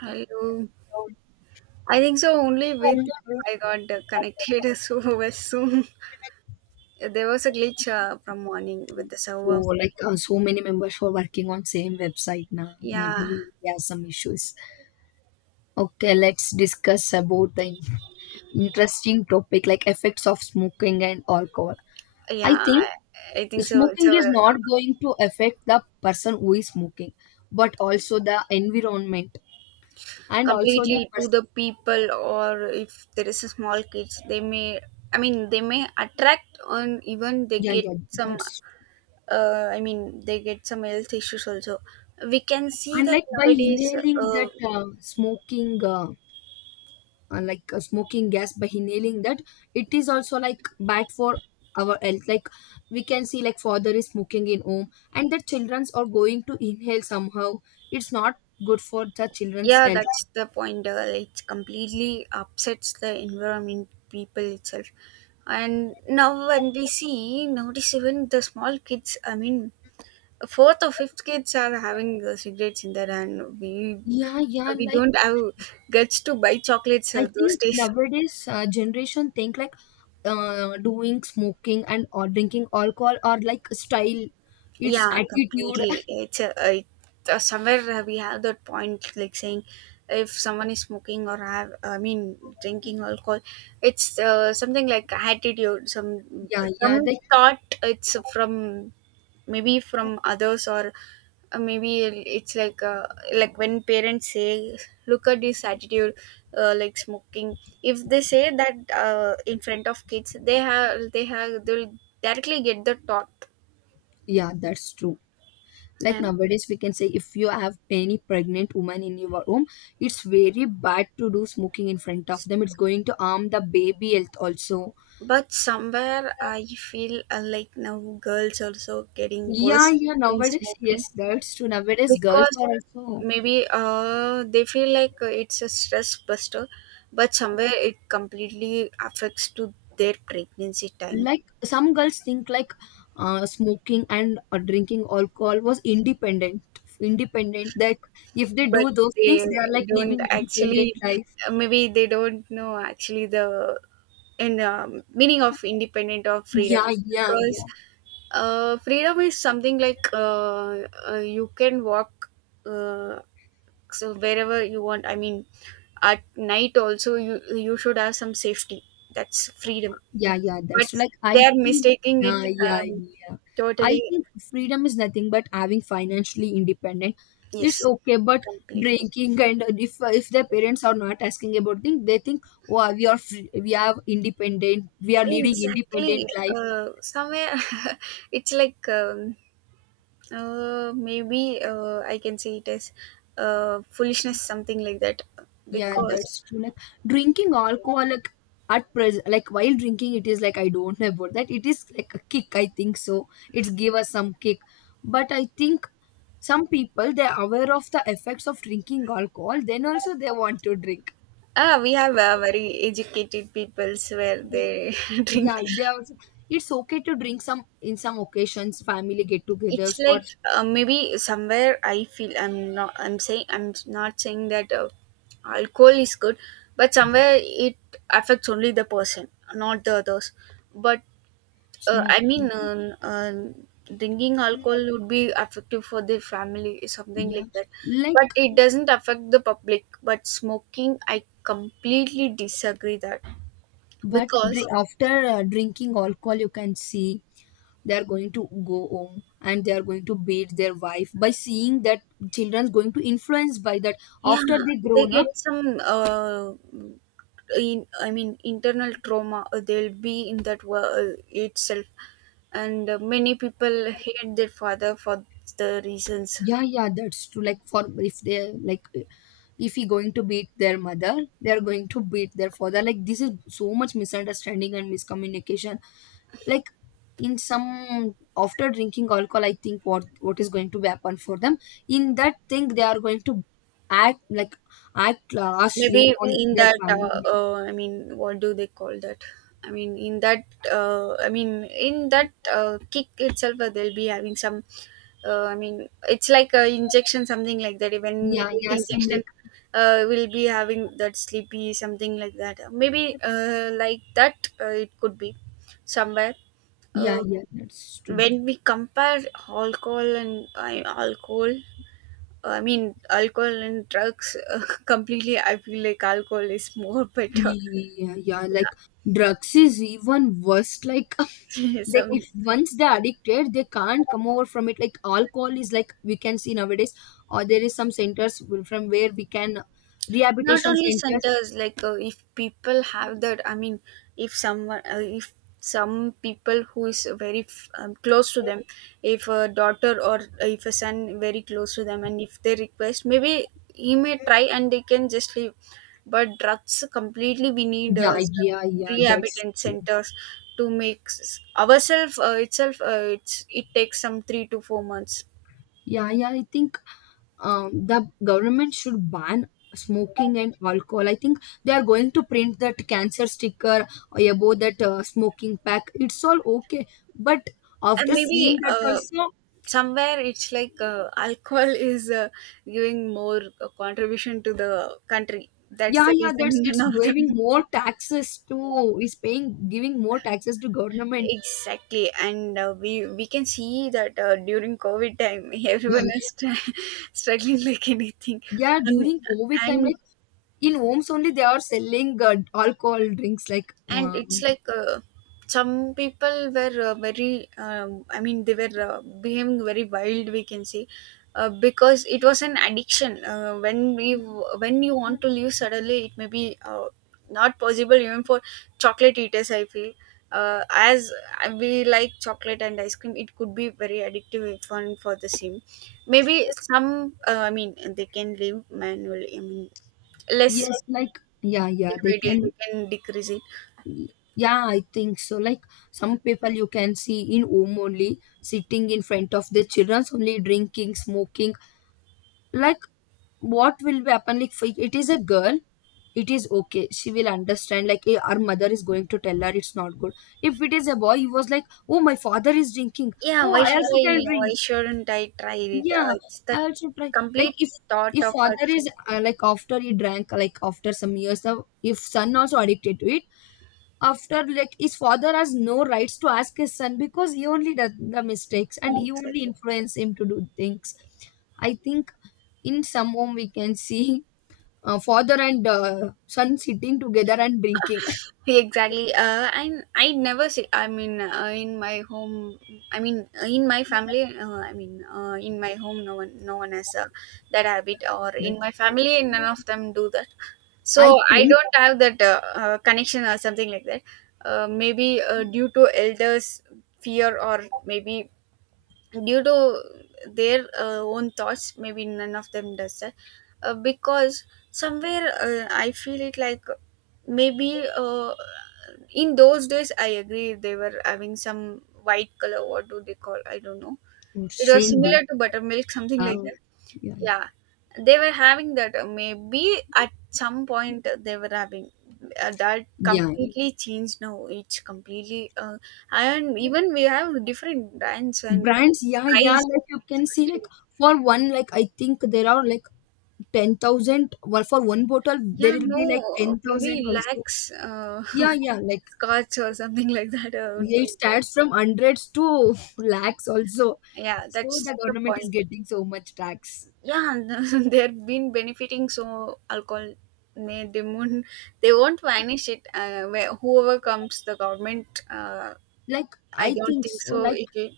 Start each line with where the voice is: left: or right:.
right: Hello. I think so only with I got connected so was soon. There was a glitch from morning with the
left: So
right: server.
left: so many members who are working on same website now.
right: Yeah,
left: Maybe there are some issues. Okay, let's discuss about the interesting topic like effects of smoking and alcohol. I
right: yeah.
left: think
right: I think so. It's a
left: smoking is not going to affect the person who is smoking, but
right: it's
left: also the environment and also the
right: completely to
left: person.
right: the people, or if there is a small kids, they may. I mean, they may attract, on even they
left: Yeah,
right: get
left: yeah,
right: some.
left: that's
right: I mean, they get some health issues also. We can see
left: and
right: that
left: Like by
right: nowadays.
left: inhaling that smoking. Smoking gas, by inhaling that, it is also like bad for our health. Like we can see, like father is smoking in home and the childrens are going to inhale somehow, it's not good for the children's
right: Yeah,
left: health.
right: that's the point. It completely upsets the environment, people itself. And now, when we see, notice even the small kids, I mean, fourth or fifth kids are having cigarettes in their hand.
left: Yeah, yeah.
right: We
left: like
right: don't have guts to buy chocolates
left: i
right: those
left: think
right: days.
left: nowadays generation think like doing smoking and or drinking alcohol or like style, it's
right: Yeah,
left: attitude.
right: completely. It's somewhere we have that point, like saying if someone is smoking or have, I mean, drinking alcohol, it's something like attitude, some
left: yeah, yeah,
right: some
left: like,
right: thought. It's from maybe from others or maybe it's like when parents say, "Look at this attitude, like smoking." If they say that in front of kids, they'll directly get the thought
left: yeah, that's true. Like
right: and.
left: nowadays, we can say if you have any pregnant woman in your home, it's very bad to do smoking in front of them. It's going to harm the baby health also.
right: But somewhere I feel like now girls also getting
left: Yeah,
right: worse
left: yeah,
right: in
left: nowadays,
right: smoking
left: yes, that's true, nowadays girls
right: because
left: are also
right: maybe they feel like it's a stress buster, but somewhere it completely affects to their pregnancy time.
left: like. Some girls think like smoking and drinking alcohol was independent, that if they
right: But
left: do those things,
right: they
left: they are like
right: don't
left: living independent
right: actually,
left: life.
right: maybe they don't know actually the and meaning of independent or freedom
left: Yeah, yeah,
right: because
left: yeah.
right: freedom is something like you can walk uh, so wherever you want. I mean, at night also you should have some safety. That's freedom,
left: Yeah, yeah,
right: but
left: that's like
right: they
left: I
right: are
left: think,
right: mistaking it.
left: yeah,
right: um,
left: yeah. I
right: Totally.
left: think freedom is nothing but having financially independent. It's
right: Yes.
left: okay, but
right: Completely.
left: drinking and if their parents are not asking about things, they think, oh, we are free, we are independent, we are leading
right: Exactly.
left: independent life.
right: Somewhere it's like maybe I can say it as foolishness, something like that,
left: Yeah,
right: because
left: that's true. Like drinking alcohol, like at present, like while drinking, it is like I don't know about that. It is like a kick, I think so. It's give us some kick, but I think some people they're aware of the effects of drinking alcohol, then also they want to drink.
right: ah we have very educated peoples where they drink.
left: Yeah, they also, it's okay to drink some in some occasions, family
right: It's
left: get-togethers or
right: like maybe somewhere I feel I'm not saying that alcohol is good, but somewhere it affects only the person, not the others. But I mean
left: smoking.
right: drinking alcohol would be effective for the family, something
left: Yeah,
right: like that,
left: like,
right: but it doesn't affect the public. But smoking I completely disagree that
left: but dri-
right: because.
left: after drinking alcohol, you can see they are going to go home and they are going to beat their wife. By seeing that, children's going to influence by that
right: Yeah,
left: after they
right: they
left: grown up.
right: get some in, I mean internal trauma. They'll be in that world itself, and many people hate their father for the reasons.
left: Yeah, yeah, that's true. Like for, if they like, if he going to beat their mother, they are going to beat their father. Like, this is so much misunderstanding and miscommunication. Like in some, after drinking alcohol, I think what is going to happen for them. In that thing, they are going to act like, act harshly
right: Maybe
left: on
right: in
left: their
right: that
left: family.
right: I mean, what do they call that I mean in that kick itself, they'll be having some I mean, it's like a injection, something like that, when we
left: Yeah,
right: get
left: yeah, some like,
right: injection, we'll be having that sleepy, something like that. Maybe like that, it could be somewhere. uh,
left: yeah, yeah, that's true.
right: when we compare alcohol and alcohol I mean, alcohol and drugs, completely, I feel like alcohol is more better.
left: Yeah, yeah, yeah, like drugs is even worse. Like
right: Yeah,
left: they, if
right: some,
left: once they're addicted, they can't come over from it. Like alcohol is like we can see nowadays, or there is some from where we can,
right: not
left: rehabilitation
right: only
left: centers.
right: centers. Like if people have that, I mean, if some people who is very close to them, if a daughter or if a son very close to them, and if they request, maybe he may try and they can just leave. But drugs completely, we need
left: Yeah, yeah,
right: some
left: yeah, that's,
right: rehabilitation centers to make ourselves itself. It's, it takes some 3 to 4 months.
left: yeah, yeah, I think the government should ban smoking and alcohol. I think they are going to print that cancer sticker or above that smoking pack, it's all okay, but
right: And
left: after
right: maybe
left: seeing that also.
right: somewhere it's like alcohol is giving more contribution to the country. That's
left: Yeah,
right: the
left: yeah,
right: reason
left: that's it's
right: none of them.
left: giving more taxes to, is paying, giving more taxes to government.
right: Exactly. And we can see that during covid time
left: Yeah,
right: everyone is str struggling like anything.
left: yeah,
right: um,
left: during COVID time,
right: and
left: like in homes only they are selling alcohol drinks.
right: and it's
left: Um,
right: like some people were very I mean, they were behaving very wild, we can say, because it was an addiction. When you want to leave suddenly, it may be not possible even for chocolate eaters, I feel, as we like chocolate and ice cream. It could be very addictive if one for the same. Maybe some, I mean, they can live manually, I mean, less.
left: yes, like, yeah, yeah, they
right: Every day they
left: can.
right: can decrease.
left: Yeah, I think so. Like some people you can see in home only, sitting in front of their children only, drinking, smoking. Like, what will be happen? Like, if it is a girl, it is okay, she will understand, like, her mother is going to tell her it's not good. If it is a boy, he was like, oh, my father is drinking,
right: Yeah,
left: oh,
right: why
left: I
right: should
left: also
right: I?
left: can drink.
right: Why shouldn't I try it?
left: Yeah,
right: It's the
left: I also try like,
right: complete
left: if
right: thought
left: if
right: of
left: father
right: ourselves.
left: is like, after he drank, like after some years of, if son also addicted to it, after, like, his father has no rights to ask his son because he only does the mistakes and he only
right: Exactly.
left: influence him to do things. I think in some home we can see father and son sitting together and drinking.
right: Exactly. And I never see. I mean, in my home. I mean, in my family. I mean, in my home, no one has that habit. Or in
left: That's
right: my
left: true.
right: family, none of them do that.
left: I
right: So I
left: think,
right: don't have that connection or something like that. Maybe due to elders' fear, or maybe due to their own thoughts, maybe none of them does that, because somewhere I feel it like maybe in those days I agree they were having some white color. What do they call? I don't know.
left: or
right: It was
left: Shandy.
right: similar to buttermilk, something like
left: How?
right: that.
left: Yeah,
right: Yeah, they were having that. Maybe at some point they were having that
left: yeah.
right: completely changed now. It's completely and
left: Yeah.
right: even we have different brands and
left: Brands, yeah, yeah.
right: price.
left: Like, you can see, like,
right: Especially.
left: for one, like I think there are like 10,000. Well, for one bottle, there
right: Yeah,
left: will be like
right: no,
left: 10,000
right: maybe
left: also.
right: lax
left: Yeah, yeah. Like,
right: scotch or something like that would
left: yeah, it
right: be.
left: starts from hundreds to lakhs also.
right: Yeah,
left: So
right: that's
left: the
right: the
left: government is
right: point.
left: getting so much tax.
right: Yeah, and they've been benefiting, so alcohol, may they won't, they won't vanish it, where whoever comes the government.
left: Like
right: I
left: I
right: don't
left: think
right: think
left: so.
right: so
left: Like,
right: it will.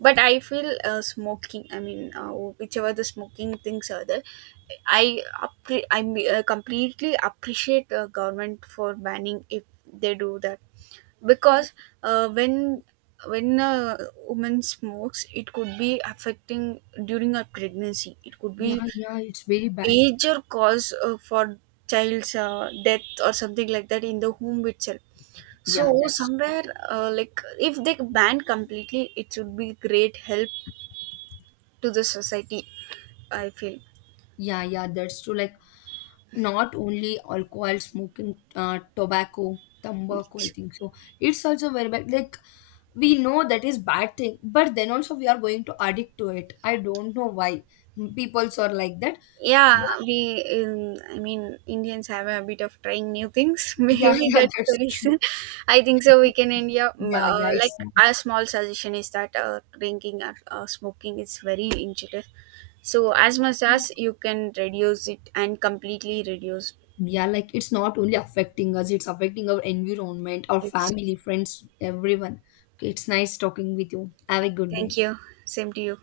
right: But I feel smoking, I mean, whichever the smoking things are there, I completely appreciate government for banning if they do that, because uh, when when a woman smokes, it could be affecting during her pregnancy. It could be
left: yeah, yeah, it's very bad.
right: major cause for child's death or something like that in the home itself.
left: Yeah,
right: So
left: that's true.
right: somewhere like if they ban completely, it would be great help to the society, I feel.
left: Yeah, yeah, that's true. Like, not only alcohol, smoking, tobacco, tobacco. I think so. It's also very bad. Like, we know that is bad thing, but then also we are going to addict to it. I don't know why people's are like that.
right: Yeah, we in, I mean, Indians have a bit of trying new things
left: Yeah,
right: maybe
left: yeah,
right: that's the
left: that's
right: reason.
left: true.
right: I think so we can india
left: Yeah, yeah,
right: like
left: it's,
right: a small suggestion is that drinking or smoking is very injurious, so as much as you can reduce it and completely reduce
left: yeah, like, it's not only affecting us, it's affecting our environment, our
right: it.
left: family, friends, everyone. Okay, it's nice talking with you. Have a good
right: Thank
left: day.
right: you. Same to you.